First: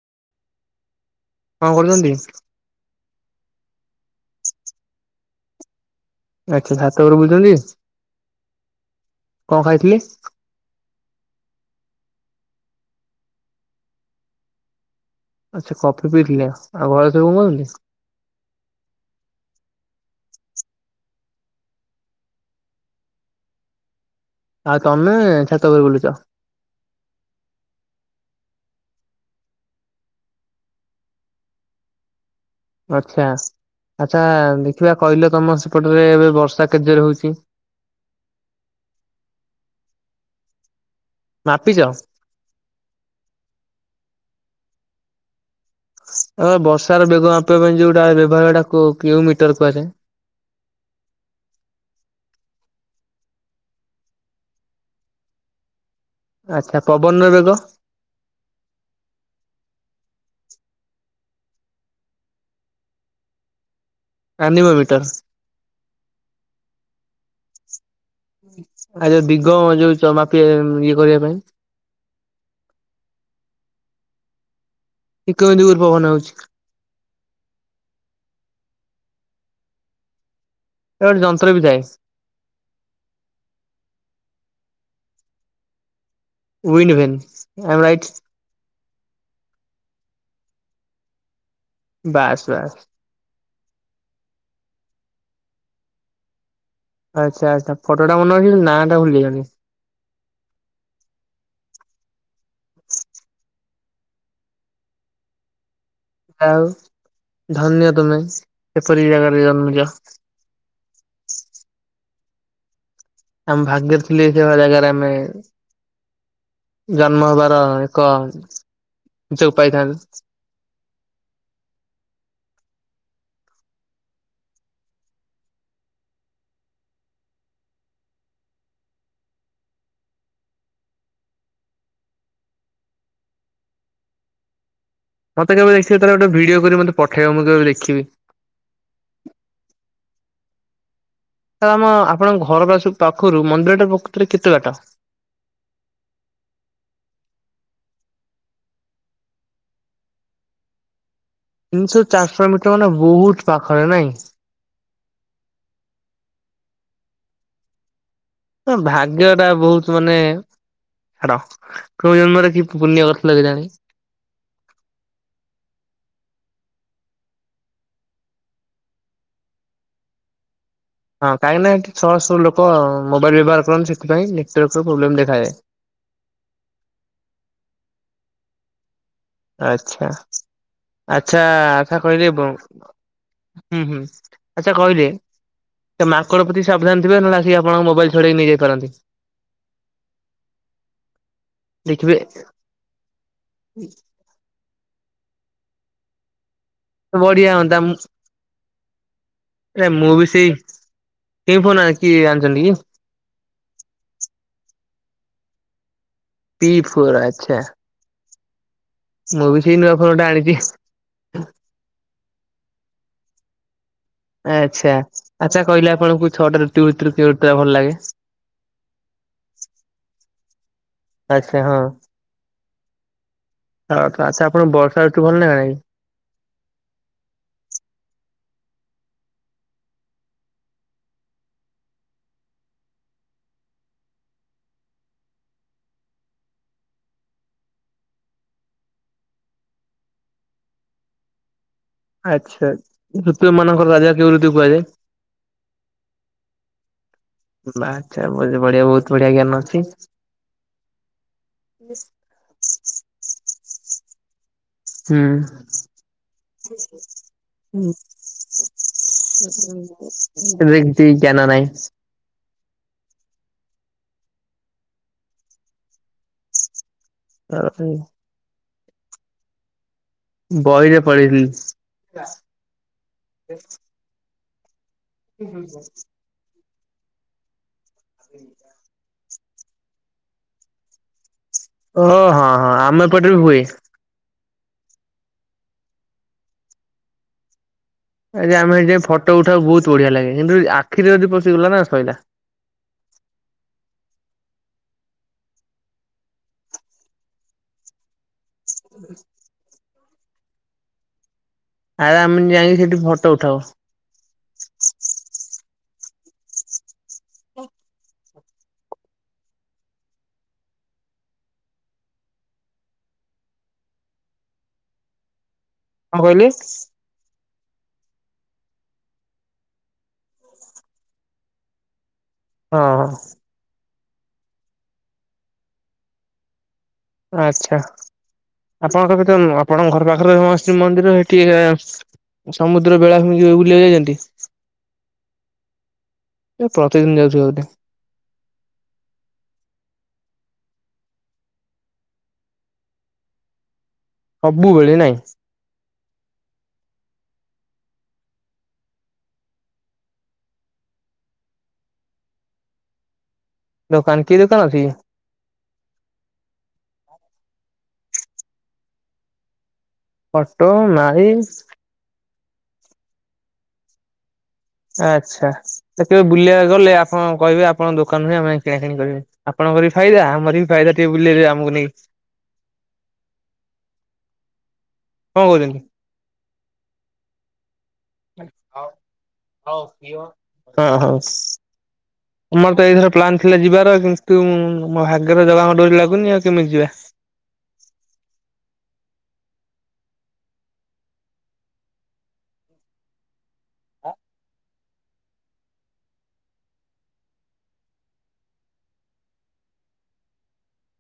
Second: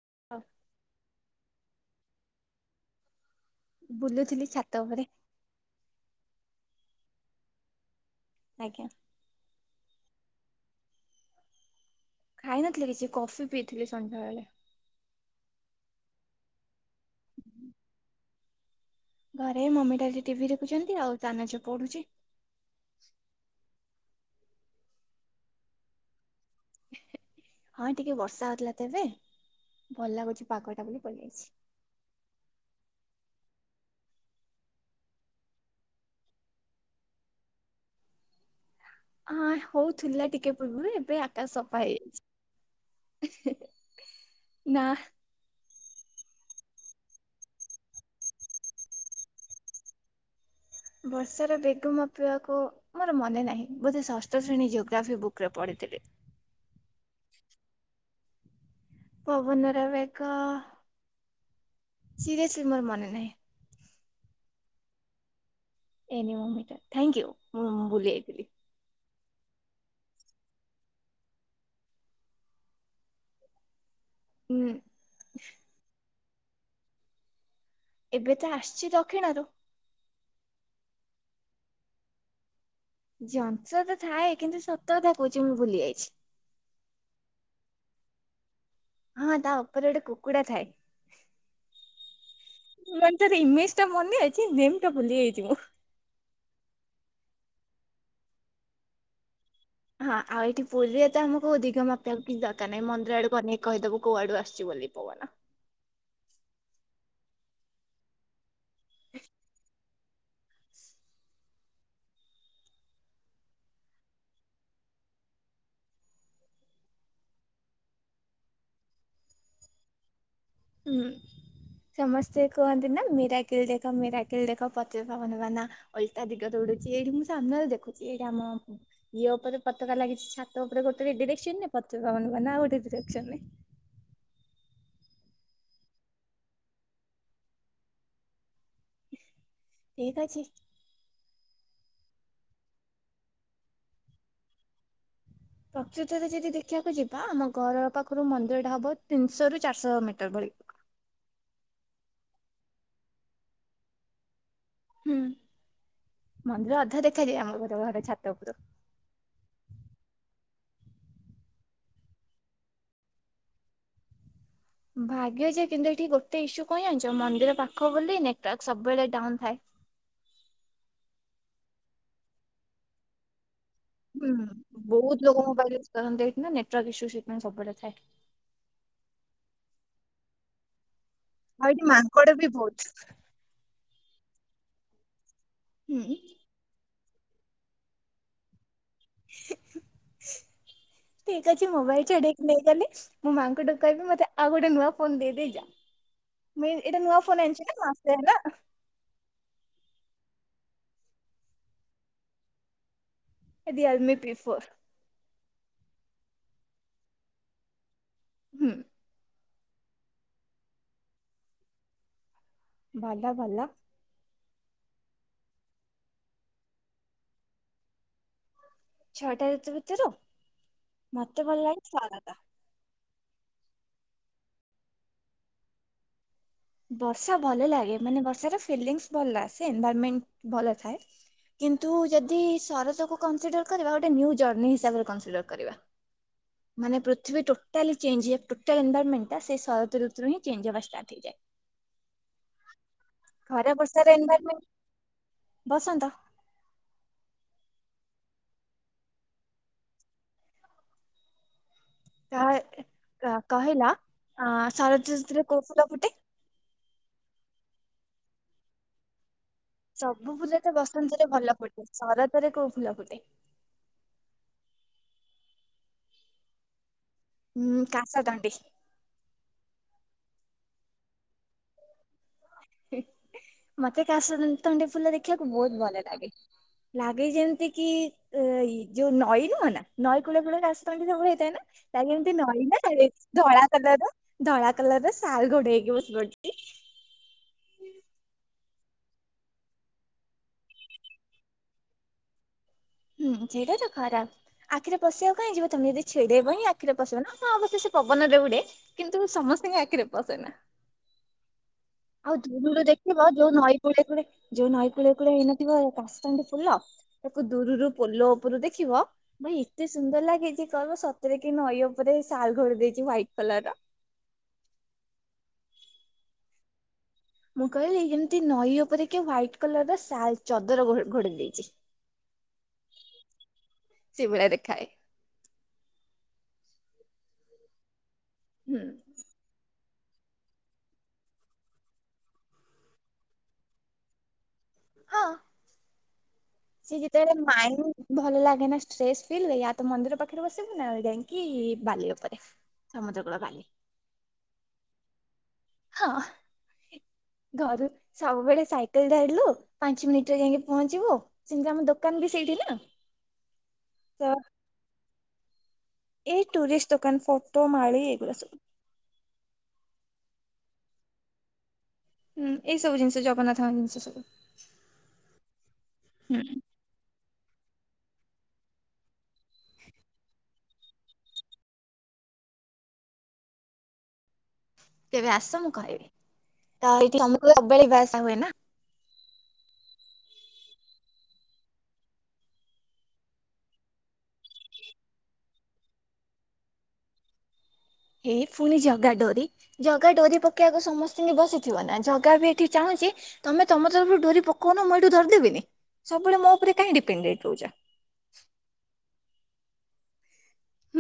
[inaudible] କଣ କରୁଛନ୍ତି। ବୁଲୁଥିଲି ଛାତ ଉପରେ। ଆଚ୍ଛା ଛାତପରେ ବୁଲୁଛନ୍ତି। ଆଜ୍ଞା। କଣ ଖାଇକି। ଖାଇନଥିଲେ କିଛି କଫି ପିଇଥିଲେ ସନ୍ଧ୍ୟାବେଳେ‌। ଆଚ୍ଛା କଫି ପିଇଥିଲେ ଆଉ [unintelligible] ଘରେ ମମି ଡାଡି ଟିଭି ଦେଖୁଛନ୍ତି‌ ଆଉ ଚାନଚ ପଢୁଛି। ଆ ତମେ ଛାତ‌ଉପରେ ବୁଲୁଚ। ହଁ ଟିକେ ବର୍ଷା ହଉଥିଲା ତ ଏବେ ଭଲ ଲାଗୁଛି ପାଗଟା ବୋଲି ପଳେଇଆସିଛି। ଆଚ୍ଛା ଆଛା ଦେଖିବା କହିଲ ତମ ସେପଟରେ ଏବେ ବର୍ଷା କେତେଯୋରେ ହଉଛି। ହଁ ହଉଥିଲା ଟିକେ ପୂର୍ବରୁ ଏବେ ଆକାଶ ମାପିଛ? ସଫା ହେଇଯାଚି। ଉହୁଁ ନା। ଆ ବର୍ଷାର ବେଗ ମାପିବା ପାଇଁ ଯୋଉଟା ବ୍ୟବହାରଟା କେଉ ମିଟର କୁହାଯାଏ। ବର୍ଷାର ବେଗ ମାପିବାକୁ। ମୋର ମନେ ନାହିଁ ବୋଧେ ଷଷ୍ଠ ଶ୍ରେଣୀ ଯୋଗ୍ରାଫି ବୁକ୍ ରେପଢିଥିଲି। ଆଚ୍ଛା ପବନର ବେଗ। ପବନର ବେଗ। ଶିରୀୟସ୍ଲି ମୋର ମନେ ନାହିଁ। Anemometer. Anemometer thank you ମୁଁ ଭୁଲି ଯାଇଥିଲି। ଆ ଯୋଉ ଦିଗ ଯୋଉ ଚମାପିଏ ଇଏ କରିବା ପାଇଁ। ହୁଁ। ଇକଦିଗର ପବନ ହଉଛି। ଏବେ ତ ଆଶୁଚି ଦକ୍ଷିଣରୁ। ଏ ଓ ଯନ୍ତ୍ର ବିଦାୟ ଥାଏ। ଜଂଷତ ଥାଏ କିନ୍ତୁ ସତ କଥା କହୁଛି ମୁଁ ଭୁଲି ଯାଇଛି। ଉୱଇନ ହୁଏନି ଆଇ ଆମ୍ ରାଇଟ। ହଁ ତା ଉପରେ ଗୋଟେ କୁକୁଡ଼ା ଥାଏ। ବାସ୍ ବାସ୍। ମାନେ ତାର ଇମେଜ ଟା ମନେଅଛି ଥିମ ଟା ଭୁଲି ଯାଇଛି ମୁଁ। ଆଚ୍ଛା ଆଚ୍ଛା ତା ଫଟୋଟା ମନେ ଅଛି କିନ୍ତୁ ନାଁ ଟା ଭୁଲିଗନି। ହଁ ଆଉ ଏଇଠି ପୁରୀରେ ତ ଆମକୁ ଦିଗ ମାପିଵାକୁ କିଛି ଦରକାର ନାହିଁ ମନ୍ଦିର ଆଡକୁ ଅନେଇ କହିଦବୁ କୋଉଆଡୁ ଆସଛି ବୋଲି ପବନ। ଆଉ ଧନ୍ୟ ତମେ ଏପୁରୀ ଜାଗାରେ ଜନ୍ମ ନେଇଚ। ଆମ ଭାଗ୍ୟରେ ଥିଲେ ଏମିନ୍ତିକା ଜାଗାରେ ଆମେ। ଜନ୍ମ ହେବାର ଏକ ସୁଯୋଗ ପାଇଥାନ୍ତି। ଉଁ ହୁଁ। ସମସ୍ତେ କୁହନ୍ତି ନା ମିରାକିଲ ଦେଖ ମିରାକିଲ ଦେଖ ପତିତ ପାାଗନ ବାନା। ଓଲଟା ଦିଗ ଦୌଡୁଛି ଏଇଠି ମୁଁ ସାମ୍ନାରେ ଦେଖୁଛି ଏଇଠି ଆମ। ଇଏ ଉପରେ ପତାକା ଲାଗିଛି ଛାତ ଉପରେ ଗୋଟେ ଡିରେକ୍ସନ ରେ ପତିତପାବନ ବାନା ଆଉ ଗୋଟେ ଡେରିଏକ୍ସନରେ। ମତେକେବେ ଦେଖିବ ତାର ଗୋଟେ ଭିଡିଓ କରି ମତେ ପଠେଇବ ମୁଁ ତାକୁ ଦେଖିବି। ଠିକ୍ ଅଛି। ତ ଆମ ଆପଣଙ୍କ ଘର ପାଖରୁ ମନ୍ଦିର ଟା ପ୍ରକୁତରେ କେତେ ବାଟ। ପ୍ରକୃତରେ ଯଦି ଦେଖିବାକୁ ଯିବା ଆମ ଘର ପାଖରୁ ମନ୍ଦିର ଟା ହବ ତିନିଶହ ରୁ ଚାରିଶହ ମିଟର ପରି। ତିନିଶହ ରୁ ଚାରିଶହ ମିଟର ମାନେ ବହୁତ୍ ପାଖରେ ନାଇଁ। ହୁଁ ମନ୍ଦିର ଅଧା ଦେଖାଯାଏ ଆମ ଘର ଛାତ ଉପୁରୁ। ଭାଗ୍ୟ ଟା ବହୁତ ମାନେ ଛାଡ କୋଉ ଜନ୍ମରେ କି ପୁଣ୍ୟ କରିଥିଲ କେ ଜାଣି। ଭାଗ୍ୟଜେ କିନ୍ତୁ ଏଠି ଗୋଟେ ଇସ୍ୟୁ କଣ ଯାଣିଛ ମନ୍ଦିର ପାଖ ବୋଲି ନେଟୱାର୍କ ସବେଳେ ଡାଉନ ଥାଏ। ହଁ କାହିଁକିନା ଏଠି ଶହ ଶହ ଲୋକ ମୋବାଇଲ ବ୍ୟବହାର କରନ୍ତି ସେଥିପାଇଁ ନେଟୱାର୍କର ପ୍ରୋବ୍ଲେମ୍ ଦେଖାଯାଏ। ପବନ ଦେଇକିନା ନେଟୱାର୍କ ଇସୁ ସେଥିପାଇଁ ସବୁ ବେଳେ ଥାଏ। ଆଛା ଆଛା ଆଉ ଏଠି ଆଛା ମାଙ୍କଡ କହିଲେ ବି ହୁଁ ବହୁତ। ହୁଁ ଆଚ୍ଛା କହିଲେ ଏ ହୁଁ ମାଙ୍କଡ଼ ପ୍ରତି ସାବଧାନ ଥିବେ ନ ହେଲେ ଆସି ଆପଣଙ୍କ ମୋବାଇଲ ଛଡେଇ ନେଇଯାଇ ପାରନ୍ତି। ହୁଁ। ଠିକ୍ ଅଛି ମୋବାଇଲ ଦେଖିବେ ଛଡେଇିକି ନେଇ ଗଲେ ମୁଁ ମାଙ୍କଡ଼ କୁ କହିବି ମତେ ଆଉ ଗୋଟେ ନୂଆ ଫୋନ ଦେଇ ଦେଇଯା ଏଟା ନୂଆ ଫୋନ ବଢିଆ ଆଣିଛି ହୁଅନ୍ତା ନା ମାସେ ହେଲା। ଆରେ ମୁଁ ବି ସେଇ କି ଫୋନ ଆଣି ଆଣିଛନ୍ତି କି? Realme P four. P four ଆଚ୍ଛା। ହୁଁ। ମୁଁ ବି ସେଇ ନୂଆ ଫୋନ ଗୋଟେ ଆଣିଛି। ଭଲ ଭଲ। ଆଚ୍ଛା ଆଚ୍ଛା କହିଲ ଆପଣଙ୍କୁ ଛଅଟା ଋତୁ ଭିତରୁ କେଉଁ ଋତୁ ଟା ଭଲ ଲାଗେ। ଛଅଟା ଋତୁ ଭିତରୁ ମତେ ଭଲ ଆଛା ହଁ ଲାଗେ ଶରତ। ଆଚ୍ଛା ଆପଣଙ୍କୁ ବର୍ଷା ଋତୁ ଭଲ ଲାଗେ ନା ନାଇଁ। ବର୍ଷା ଭଲ ଲାଗେ ମାନେ ବର୍ଷା ର ଫିଲିଙ୍ଗ୍ସ ଭଲ ଆସେ ଏନଭରମେଣ୍ଟ ଭଲ ଥାଏ। କିନ୍ତୁ ଯଦି ଶରତକୁ କନସିଡର କରିବା ଗୋଟେ ନିଉ ଜର୍ଣି ହିସାବରେ କନସିଡର କରିବା। ମାନେ ପୃଥିବୀ ଟୋଟାଲି ଚେଞ୍ଜ ହୁଏ ଟୋଟାଲ ଏନଭ ରନମେଣ୍ଟ ଟା ସେ ଶରତ ଋତୁ ରେ ହିଁ ଟୋଟାଲ ଚେଞ୍ଜ ହବା ଷ୍ଟାର୍ଟ ହେଇଯାଏ। ଆଚ୍ଛା ଋତୁ ଖରା ମାନଙ୍କର ରାଜା ବର୍ଷାର କେଉଁ ଋତୁ କୁ ଏନଭାରମେଣ୍ଟ କୁହାଯାଏ। ବସନ୍ତ ବାଃ ଆଛା ବହୁତ ବଢିଆ ବହୁତ ବଢିଆ ଜ୍ଞାନ ଅଛି। ତାହା ହେଲେ ତ କହିଲା ଅ ଶରତ ଋତୁରେ କୋଉ ଫୁଲ ଫୁଟେ? ହୁଁ। ସବୁ ଫୁଲ ତ ଏମିତି ବସନ୍ତରେ ଜ୍ଞାନ ଭଲ ନାହିଁ। ଫୁଟେ ଶରତରେ କୋଉ ଫୁଲ ଫୁଟେ। ହୁଁ କାସତଣ୍ଡି। ବହିରେ ପଡିଥିଲି। ମତେ କାଶ ତଣ୍ଡି ଫୁଲ ଦେଖିବାକୁ ବହୁତ୍ ଭଲ ଲାଗେ। ଲାଗେ ଯେମିତି କି ଯୋଉ ନଈ ନୁହଁ ନା ନଈ କୂଳ କୂଳ କାଶତଣ୍ଡି ସବୁ ହେଇଥାଏ ନା। ଓ ତା କେମିତି ହଁ ନଈ ହଁ ନା ଆମ ଏପଟେ ବି ହୁଏ। ଧଳା କଲର ଧଳା କଲର ସାଲ୍ ଘୋଡେଇ ହେଇକି ବସି ପଡ଼ିଚି। ଏଇ ଜାଇ ଆମେ ଏଇ ଯୋଉ ଫଟୋ ଉଠା ବହୁତ୍ ବଢିଆ ଲାଗେ କିନ୍ତୁ ଆଖିରେ ଯଦି ପଶିଗଲା ନା ଶଇଲା। ହୁଁ ସେଇଟା ତ ଖରାପ୍। ଆଖିରେ ପଶିବାକୁ କାଇଁ ଯିବ ତମେ ଛିଣ୍ଡେଇବ ହିଁ ଆଖିରେ ପଶିବ ନା ହଁ ଅବଶ୍ୟ ସେ ପବନରେ ଉଡେ। କିନ୍ତୁ ସମସ୍ତିଙ୍କି ଆଖିରେ ପସେନା। ଆରେ ଆଉ ଆମେ ଯାଇକି ଧୁରୁରୁ ସେଠି ଦେଖିବ ଫଟୋ ଯୋଉ ଉଠାଉ। ନଈ। କୁଲେ କୁରେ ଯୋଉ ନଈ କୂଳେ କୂଳେ ହେଇ ନଥିବ କାଶତଣ୍ଡି ଫୁଲ ତାକୁ ଦୁରୁରୁ ପୋଲ ଓ ପୁରୁ ଦେଖିବ? ଭାଇ ଏତେ ସୁନ୍ଦର ଲାଗେ ଯେ ଯେ କହିବ ସତରେ କି ନଈ ଉପରେ ଶାଲ ଘୋଡେଇ ଦେଇଛି ଦ୍ୱାଇଟ୍ କଲର ର। କଣ କହିଲି। ମୁଁ କହିଲି ଏମିତି ନଈ ଉପରେ କିଏ ହ୍ୱାଇଟ କଲର ର ଶାଲ୍ ଚଦର ଘୋ ଘୋଡେଇ ଦେଇଚି। ହଁ ହଁ। ସେ ଭଳିଆ ଦେଖା ହୁଏ। ଆଚ୍ଛା ହୁଁ ଆପଣଙ୍କ ତ ନୁହଁ ଆପଣଙ୍କ ଘର ପାଖରେ ଶ୍ରୀ ମନ୍ଦିର ଏଠି ଇଏ ସମୁଦ୍ର ବେଳାଭୂମି କି କେବେ ବୁଲିବାକୁ ଯାଇଚନ୍ତି। ହଁ ସେ ପ୍ରତିଦିନ ଯେତେବେଳେ ଯାଉଥିବେ ବୋଧେ ମାଇଁ ଭଲ ଲାଗେ ନା ଷ୍ଟ୍ରେସ୍ ଫିଲ୍ ରେ ୟା ତ ମନ୍ଦିର ପାଖରେ ବସିବୁ ନା ଯାଇଙ୍କି ବାଲି ଉପରେ। ସମୁଦ୍ର କୁଳ ବାଲି। ସବୁବେଳେ ନାଇଁ। ହଁ ଘରୁ। ସବୁବେଳେ ସାଇକେଲରେ ଜାଇଥିଲୁ ପାଞ୍ଚ ମିନିଟରେ ଯାଇକି ପହଞ୍ଚିବୁ। ସେମିତି ଆମ ଦୋକାନ ବି ସେଇଠି ନା। ଦୋକାନ ତ କି ଦୋକାନ ଅଛି କି। ଏଇ ଟୁରିଷ୍ଟ ଦୋକାନ ଫୋଟୋ ମାଳିି ଏଇଗୁଡ଼ା ସବୁ। ଫଟୋ ମାଳି ହୁଁ ଏଇ ସବୁ ଜିନିଷ ଜଗନ୍ନାଥଙ୍କ ଜିନିଷ ସବୁ। ଆଚ୍ଛା କେବେ ହୁଁ ବୁଲିବାକୁ ଗଲେ ଆପଣଙ୍କୁ କହିବି ଆପଣଙ୍କ ଦୋକାନରେ ଆମେ କିଣାକିଣି କରିବୁ। ଆପଣଙ୍କର ବି ଫାଇଦା ଆମର ବି ଫାଇଦା ଟିକେ ବୁଲେଇଲେ ଆମକୁ ନେଇ। କେବେ କଣ ଆସ ମୁଁ କହୁଛନ୍ତି? କହିବି ତ ଏଇଠି ତମକୁ ସବୁବେଳେ ଯିବା ଆସି ହ ହଉ। ତମର ତ ଏଇଥର ପ୍ଲାନ୍ ଥିଲା ଯିବାର କିନ୍ତୁ ମୋ ଭାଗ୍ୟରେ ଜଗାଙ୍କ ଡୋରି ଲାଗୁନି ଆଉ କେମିତି ଯିବା। ଏ ଫୁଣି ଜଗା ଡୋରି। ଜଗା ଡୋରି ପକେଇବାକୁ ସମସ୍ତିଙ୍କି ବସିଥିବ ନା ଜଗା ବି ଏଠି ଚାହୁଁଛି। ତମେ ତମ ତରଫରୁ ଡୋରି ପକଉନ ମୁଁ ଏଇଠୁ ଧରିଦେବିନି ସବୁବେଳେ ମୋ ଉପରେ କାହିଁ ଡିପେଣ୍ଡେଟ୍ ହେଇକି ରହୁଛ।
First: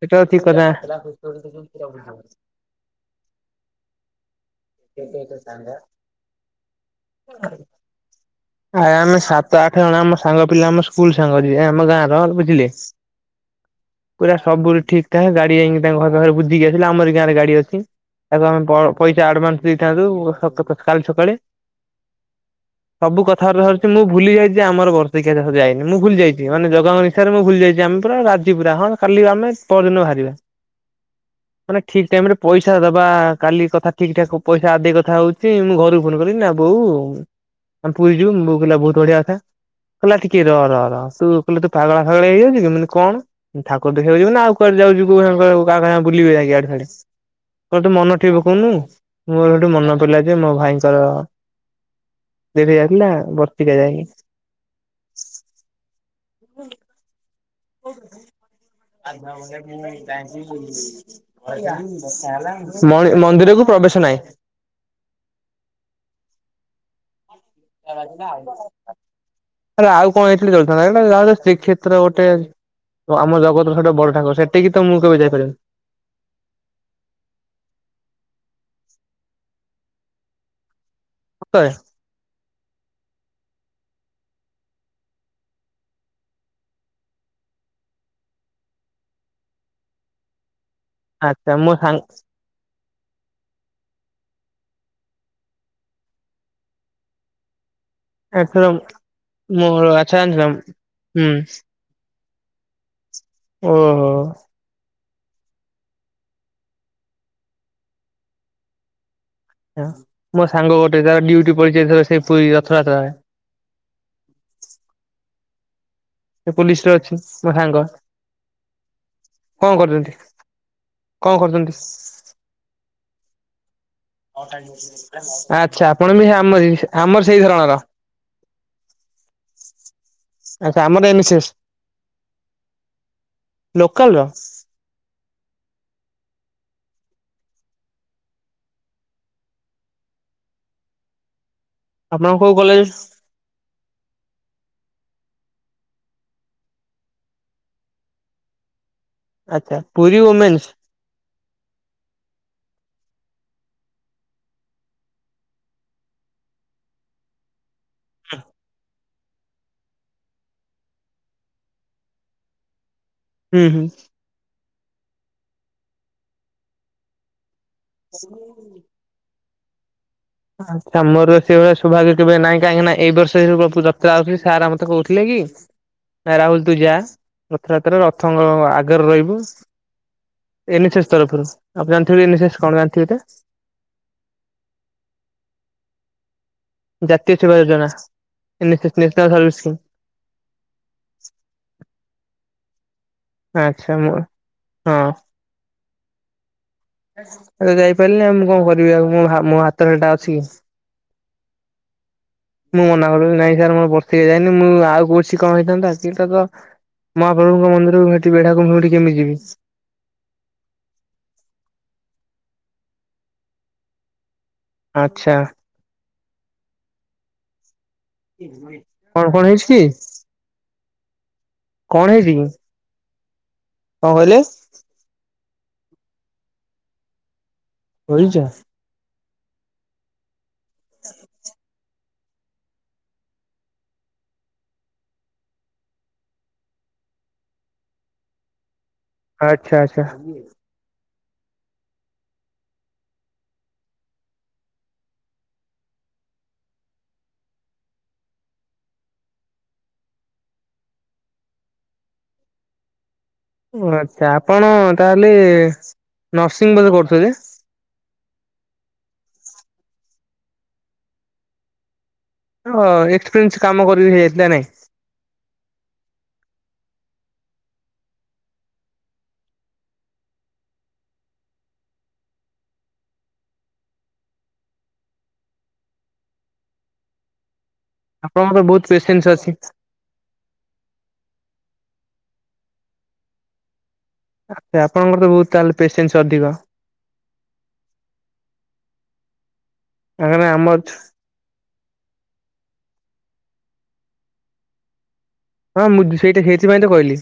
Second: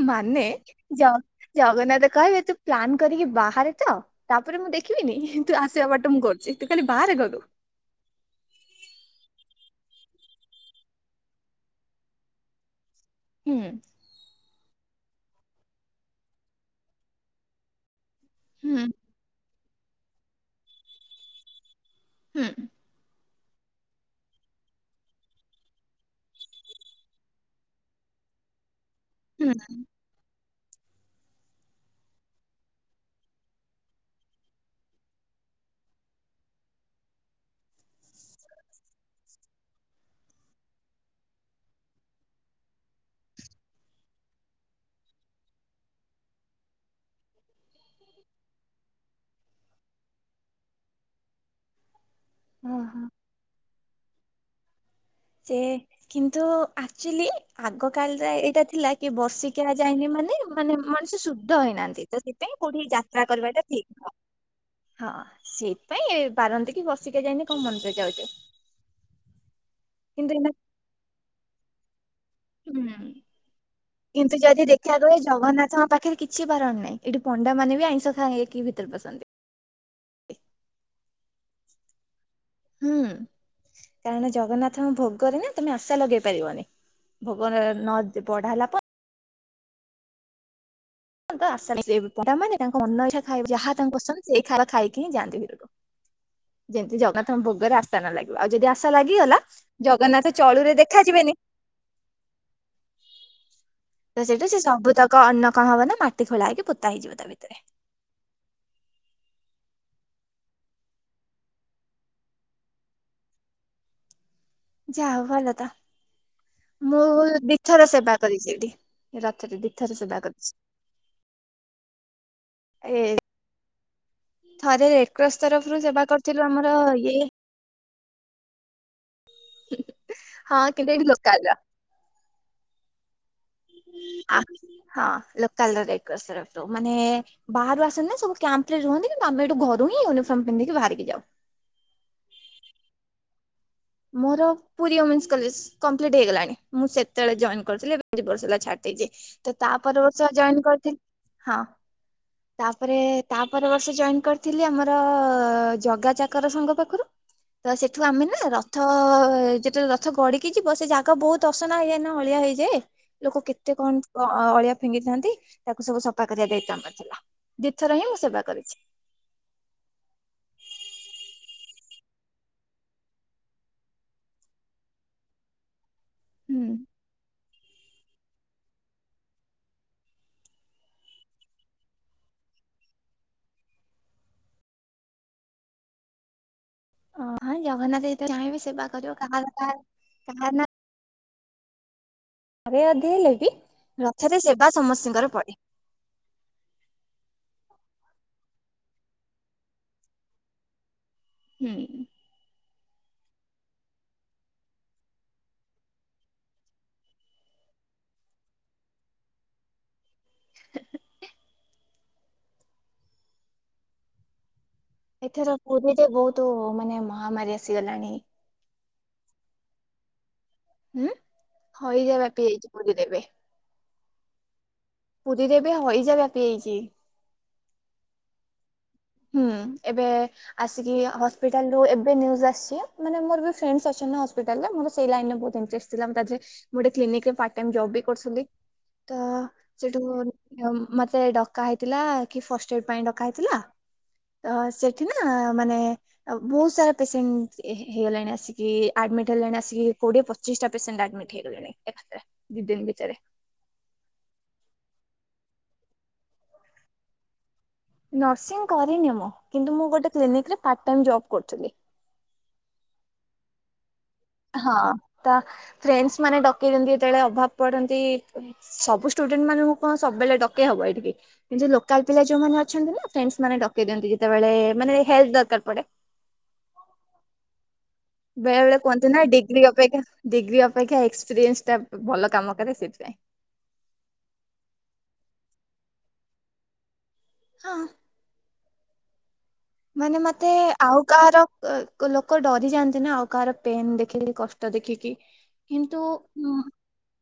ଏଟା ମାନେ ଠିକ କଥା ଜ ଜଗନ୍ନାଥ କହିବେ ତୁ ପ୍ଲାନ୍ କରିକି ବାହାରେ ତ ତାପରେ ମୁଁ ଦେଖିବିନି ତୁ ଆସିବା ବାଟ ମୁଁ କରୁଛି ତୁ ଖାଲି ବାହାରେ ଘରୁ। ଆ ଆମେ ସାତ ଆଠ ଜଣ ଆମ ସାଙ୍ଗ ପିଲା ଆମ ସ୍କୁଲ ସାଙ୍ଗ ଯିବେ ଆମ ଗାଁ ର ବୁଝିଲେ। ହୁଁ। ପୁରା ସବୁ ଠିକ୍ ଠାକ୍ ଗାଡି ଯାଇଙ୍କି ତାଙ୍କ ଘର ପାଖେ ବୁଝିକି ଆସିଲେ ଆମରି ଗାଁରେ ଗାଡି ଅଛି। ଏବେ ଆମ ହୁଁ କଣ ପଇସା ଆଡ଼ଭାନ୍ସ ଦେଇଥାନ୍ତୁ କ କ କାଲ୍ ସକାଳେ। ହୁଁ। ସବୁ କଥାବର୍ତା ସରିଛି ମୁଁ ଭୁଲି ଯାଇଛି ଆମର ବର୍ଷିକିଆ ଯା ହୋଉ ଯାଇନି ମୁଁ ଭୁଲି ଯାଇଛି ମାନେ ଜଗା ଙ୍କ ରେ ସାରେ ମୁଁ ଭୁଲି ଯାଇଛି ଆମେ ପୁରା ରାଜି ପୁରା ହଁ କାଲି ହୁଁ ଆମେ ପରଦିନ ବାହାରିବା। ମାନେ ଠିକ୍ ଟାଇମି ରେ ପଇସା ଦବା କାଲି କଥା ଠିକ୍ ଠାକ୍ ପଇସା ଆଦେଇ କଥା ହଉଛୁ। ସେ ମୁଁ ଘରକୁ ଫୋନ କଲିି ନା ବୋଉ। ଆମେ ପୁରୀ ଯିବୁ ବୋଉ କହିଲା ବହୁତ୍ ବଢିଆ କଥା। କହିଲ ଟିକେ ର ର ର ତୁ କହିଲା ତୁ ପାଗଳା ଫାଗଳିଆ ହେଇଯାଉଛିକି ମୁଁ କହିଲି କଣ। ଠାକୁର ଦେଖିବାକୁ ଯିବ ନା ଆଉୁ କୁଆଡେ ଯାଉଛି କୁଆଡେ କୁଆଡେ କାହା କାହା ସାଙ୍ଗେ ବୁଲିବି ଯାଇଁ କି ଇଆଡେ ସିଆଡେ। କହିଲା ତୁ ମନ ଠିକି ପକଉନୁ ମୋର ସେଠୁ ମନ ପଡିଲା ଯେ ମୋ ଭାଇଙ୍କର ଡେରିରେ ଓହୋ ଯାଇଥିଲା ବର୍ତିକା ଯାଇନ୍ ସେ କିନ୍ତୁ ୱାଚଲି ଆଗ କାଳରେ ଏଇଟା ଥିଲା କି ବର୍ଷିକିଆ ଯାଇନି ମାନେ ମାନେ ମଣିଷ ଶୁଦ୍ଧ ହେଇନାହାନ୍ତି ତ ସେଥିପାଇଁ କୋଉଠି ମଣି ଯାତ୍ରା ମନ୍ଦିରକୁ କରିବାଟା ଠିକ୍ ପ୍ରବେଶ ନାହିଁ। ନୁହଁ। ହଁ ସେଇଥିପାଇଁ ବାରନ୍ତି କି ବସିକିକା ଯାଇନି କଣ ମନ୍ଦିର ଯାଉଛୁ ଆରେ ଆଉ କଣ କିନ୍ତୁ ଏଇନା ହେଇଥିଲେ ଚଳିଥାନ୍ତା। ଏଟା ଯାହେଲେ ଶ୍ରୀକ୍ଷେତ୍ର ଗୋଟେ। ହୁଁ। ତ ଆମ ଜଗତର ସେଇଟା ବ କିନ୍ତୁ ଯଦି ଦେଖିବାକୁ ହୁଏ ଜଗନ୍ନାଥଙ୍କ ପାଖରେ କି ଛି ବାରଣ ନାଇଁ ଏଠି ପଣ୍ଡାମାନେ ବି ଆଇଁଷ ଖାଇକି ଭିତରେ ପସନ୍ତି। ସତରେ ହୁଁ କାରଣ ଜଗନ୍ନାଥଙ୍କ ଭୋଗରେ ନା ତମେ ଆଶା ଲଗେଇ ପାରିବନି। ଭୋଗ ରେ ନଦ ବଢା ହେଲା ପ ଆଚ୍ଛା ମୋ ଆଶା ସାଙ୍ଗ [unintelligible] ତା ମାନେ ତାଙ୍କ ମନ ଇଚ୍ଛା ଖାଇବା ଯାହା ତାଙ୍କ ପସନ୍ଦସେଇ ଖାଇବା ଖାଇକି ହିଁ ଯାଆନ୍ତି ଭିତରୁକୁ। ଯେମିତି ଜଗା ତମ ଭୋଗରେ ଆସ ଆଶା ନ ଲାଗିବ ଆଉ ଏଥର ଯଦି ଆଶା ଲାଗିଗଲା ମୋର ଆଚ୍ଛା ଜଗନ୍ନାଥ ଜାଣିଛ ଚଳୁରେ ହୁଁ ଦେଖାଯିବେନି। [inaudible] ଓ। ତ ସେଇଠୁ ସେ ସବୁତକ ଅନ୍ନ କଣ ହବ ନା ମାଟି ଖୋଳା ହେଇକି ପୋତା ହେଇଯିବ ତା ଭିତରେ। ମୋ ସାଙ୍ଗ ଗୋଟେ ତାର ଡ୍ୟୁଟି ପଡିଛି ଏଥର ସେଇ ପୁରୀ ରଥଯାତ୍ରାରେ। ଯାଅ ହଉ ଭଲ ତ। ସେ ପୋଲିସରେ ମୁଁ ଅଛି ମୋ ସାଙ୍ଗ ଦିଥର ସେବା କରିଛି ଏଠି ରଥରେ କଣ ଦିଥର କରୁଛନ୍ତି ସେବା କରିଛି। କଣ କରିଛନ୍ତି? ଏ ଥରେ ରେଡ୍କ୍ରସ [inaudible] ତରଫରୁ ଆଛା ସେବା ଆପଣ ବି କରିଥିଲୁ ଆମର ଆମରି ଇଏ ଆମର ସେଇ ଧରଣର। ହଁ ଆଚ୍ଛା କିନ୍ତୁ ଆମର ଏଇଠି ଏମ ସି ଏସ୍ ନୋକାଲ ର। ଲୋକାଲ ର? ଆ ହଁ ଲୋକାଲ ରେ ଏକସରୁଫ ଦେଉ ମାନେ ବାହାରୁ ଆସନ୍ତି ନା ସବୁ କ୍ୟାମ୍ପ ରେ ରୁହନ୍ତି କିନ୍ତୁ ଆମେ ଏଠୁ ଘରୁ ହିଁ ୟନିଫର୍ମ ପିନ୍ଧିକି ବାହାରିକି ଯାଉ। ଆପଣଙ୍କ କୋଉ କଲେଜ? ମୋର ପୁରୀଓମେନ୍ସ କଲେଜ୍ କଂପ୍ଲିଟ୍ ହେଇଗଲାଣି। ମୁଁ ସେତେବେଳେ ଜୟନ୍ କରିଥିଲିଏବେ ଦି ବର୍ଷ ହେଲା ଛାଡି ଦେଇଛି। ତ ଆଚ୍ଛା ତାପର ପୁରୀ ବର୍ଷ ଓମେନ୍ସ ଜଏନ୍ କରିଥିଲି ହଁ ତାପରେ ତାପରେ ବର୍ଷ ଜଏନ୍ କରିଥିଲି ଆମର ଜଗା ଚାକର ସଂଘ ପାଖରୁ ତ ସେଠୁ ଆମେ ନା ର ଥ-ଯେତେବେଳେ ରଥ ଗଡିକି ଯିବ ସେ ଜାଗା ବହୁତ ଅସନା ହେଇଯାଏ ନା ଅଳିଆ ହେଇଯାଏ ଲୋକ ହୁଁ କେତେ ହୁଁ କଣ ଅଳିଆ ଫିଙ୍ଗିଥାନ୍ତି ତାକୁ ସବୁ ସଫା କରିବା ଦାୟିତ୍ୱ ଆମର ଥିଲା। ଦିଥର ହିଁ ମୁଁ ସେବା କରିଛି। ଆଚ୍ଛା ମୋର ସେଇଭଳିଆ ସୌଭାଗ୍ୟ କେବେ ନାଇଁ କାହିଁକି ନା ଏଇ ବର୍ଷରେ ପ୍ରଭୁ ରଥ ଯତ୍ରା ଆଉଛି ସାର୍ ମତେ କହୁଥିଲେ କି ରାହୁଲ ହୁଁ ତୁ ଯା ରଥଯାତ୍ରା ରଥଙ୍କ ଆଗରେ ରହିବୁ ଏନେସେସ୍ ତରଫରୁ ଆପଣ ଜାଣିଥିବେ ଏନେସେସ୍ କଣ ଜାଣିଥିବେ ତ। ଓ ଜାତୀୟ ହଁ ସେବା ଯୋଜନା ଜଗନ୍ନାଥ ଯେତେ ରହିବେ ସେବା ଏନ୍ଏସ୍ଏସ୍ କରିବ ନ୍ୟାସନାଲ ସର୍ଭିସ କାହାର କା ସ୍କିମ୍। କାହାର ନା ଥରେ ଅଧେ ହେଲେ ବି ଆଚ୍ଛା ମୁଁ ରଥରେ ସେବା ହଁ ସମସ୍ତଙ୍କର ପଡେ। ଆରେ ଯାଇପାରିଲିନି ଆଉ ମୁଁ କଣ କରିବି ଆଉ ମୋ-ମୋ ହାତରେ ଏଟା ଅଛି କି? [unintelligible] ମୁଁ ମନା କରି ନାଇଁ ସାର୍ ମୋର ବର୍ଷିକା ଯାଇନି ମୁଁ ଆଉ କୋଉ ଶିଖ ହେଇଥାନ୍ତା ସେ ତ ଗ ମହାପ୍ରଭୁଙ୍କମନ୍ଦିରକୁ ନିତିବେଢାକୁ ମୁଁ ସେଠି କେମିତି ଯିବି? [unintelligible] ଆଚ୍ଛା ଏଥର ପୁରୀରେ ବହୁତ ମାନେ ମହାମାରୀ ଆସିଗଲାଣି। ଚିଙ୍ଗୁଡି, କଣ କଣ ହେଇଛି କି? ହୁଁ କଣ ହଇଜା ହେଇଛି କି ବ୍ଯାପି ଯାଇଛି ପୁରୀରେ ଏବେ। କଣ କହିଲେ? ପୁରୀରେ ଏବେ ହଇଜା ବ୍ୟାପି ଯାଇଛି। ପୁଢିଛ! ହୁଁ ଏବେ ଆସିକି ହସ୍ପିଟାଲ ରୁ ଏବ ଏବେ ନ୍ୟୁଜ୍ ଆସିଛି ମାନେ ମର ବି ଫ୍ରେଣ୍ଡସ୍ ଅଛନ୍ତି ହସ୍ପିଟାଲରେ ମୋର ସେଇ ଲାଇନରେ ବହୁତ ଇଣ୍ଟରେଷ୍ଟ ଥିଲା ତା ଦେରେ ଗୋଟେ କ୍ଲିନିକରେ ପାର୍ଟ ଟାଇମ ଜବ୍ ବି କରୁଥିଲି ତ ଆଚ୍ଛା ସେଠୁ ଆଚ୍ଛା କଣ ୟମ ମତେ ଡକା ହେଇଥିଲା କି ଫାର୍ଷ୍ଟ ୟାର ପାଇଁ ଡକା ହେଇଥିଲା। ହଁ ସେଠି ବି ନା ମାନେ ବହୁତ ସାରା ପେସେଣ୍ଟ ହେଇଗଲାଣି ଆସିକି ଆଡମିଟ ହେଲାଣି ଆସିକି କୋଡିଏ ପଚ ପଚିଶଟା ପେସେଣ୍ଟ ଆଡମିଟ ହେଇଗଲେଣି ଏକ୍ସଟ୍ରା ଦି ଦିନ ଭିତରେ। ଓ ଆଚ୍ଛା ଆପଣ ତାହେଲେ ନର୍ସିଂ ବୋଧେ କରୁଥିବେଯେ? ନର୍ସିଂ କରିନି ମୁଁ, କିନ୍ତୁ ମୁଁ ଗୋଟେ କ୍ଲିନିକରେ ପାର୍ଟ ଟାଇମ ଜବ୍ କରୁଥିଲି। ହଁ ଏକ୍ସପିରିଏନ୍ସ କାମ କରି ହେତ ହଁ, ତା ଫ୍ରେଣ୍ଡ ମାନେ ଡକେଇଦନ୍ତି ଯେତେବେଳେ ଅଭାବ ପଡନ୍ତି। ସବୁ ଷ୍ଟୁଡେଣ୍ଟ ମାନଙ୍କୁ କଣ ସବୁବେଳେ ଡକେଇ ହବ ଏଠିକି। କିନ୍ତୁ ଲୋକାଲ ପିଲା ଯୋଉମାନେ ଅଛନ୍ତି ନା ଫ୍ରେଣ୍ଡସମାନେ ଡକେଇ ଦିଅନ୍ତି। ଯେତେବେଳେ ମାନ ହେଲ୍ପ ଦରକାର ପଡେ। ଆପଣଙ୍କର ବେଳେ ତ ବେଳେ ବହୁତ କୁହନ୍ତି ନା ପେସେନ୍ସ ଅଛି। ଡିଗ୍ରୀ ଅପେକ୍ଷା ଡିଗ୍ରୀ ଅପେକ୍ଷା ଏକ୍ସପିରିଏନ୍ସ ଟା ଭଲ କାମ କରେ ସେଥିପାଇଁ। ଆ, ଆପଣଙ୍କର ତ ବହୁତ ତାହେଲେ ପେସେନ୍ସ ଅଧିକ। ହଁ। ମାନେ କାହିଁକିନା ମତେ ଆମର ଆଉ କାହାର ତୋ, ଲୋକ ଡରି ଯାଆନ୍ତି ନା ଆଉ କାହାର ପେନ ଦେଖିକି କଷ୍ଟ ଦେଖିକି। ହଁ କିନ୍ତୁ, ମୁଁ ସେଇଟା ସେଇଥିପାଇଁ ତ କହିଲି।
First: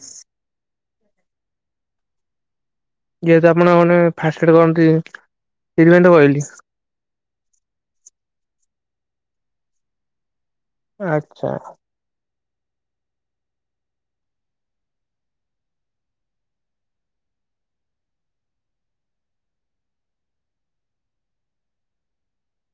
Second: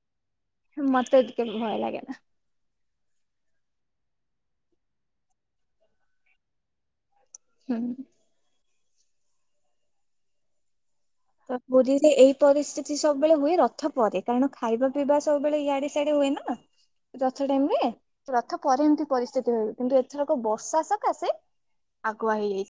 ଉଁ ମତେ ଟିକେ ଭୟ ଲାଗେନା। ଯେହେତୁ ଆପଣ ମାନେ ଫାଷ୍ଟ ଏଡ଼୍ କରନ୍ତି, ସେଥି ପାଇଁ ତ କହିଲି। ହୁଁ। ଆଚ୍ଛା। ସବୁରି। ଏଇ ପରିସ୍ଥିତି ସବୁବେଳେ ହୁଏ ରଥ ପରେ, କାରଣ ଖାଇବା ପିଇବା ସବୁବେଳେ ଇଆଡେ ସିଆଡେ ହୁଏ ନା। ରଥ ଟାଇମରେ ରଥ ପରେ ଏମିତି ପରିସ୍ଥିତି ହୁଏ। କିନ୍ତୁ ଏଥରକ ବର୍ଷା ସକା ସେ ଆଗୁଆ ହେଇଯାଇଛି।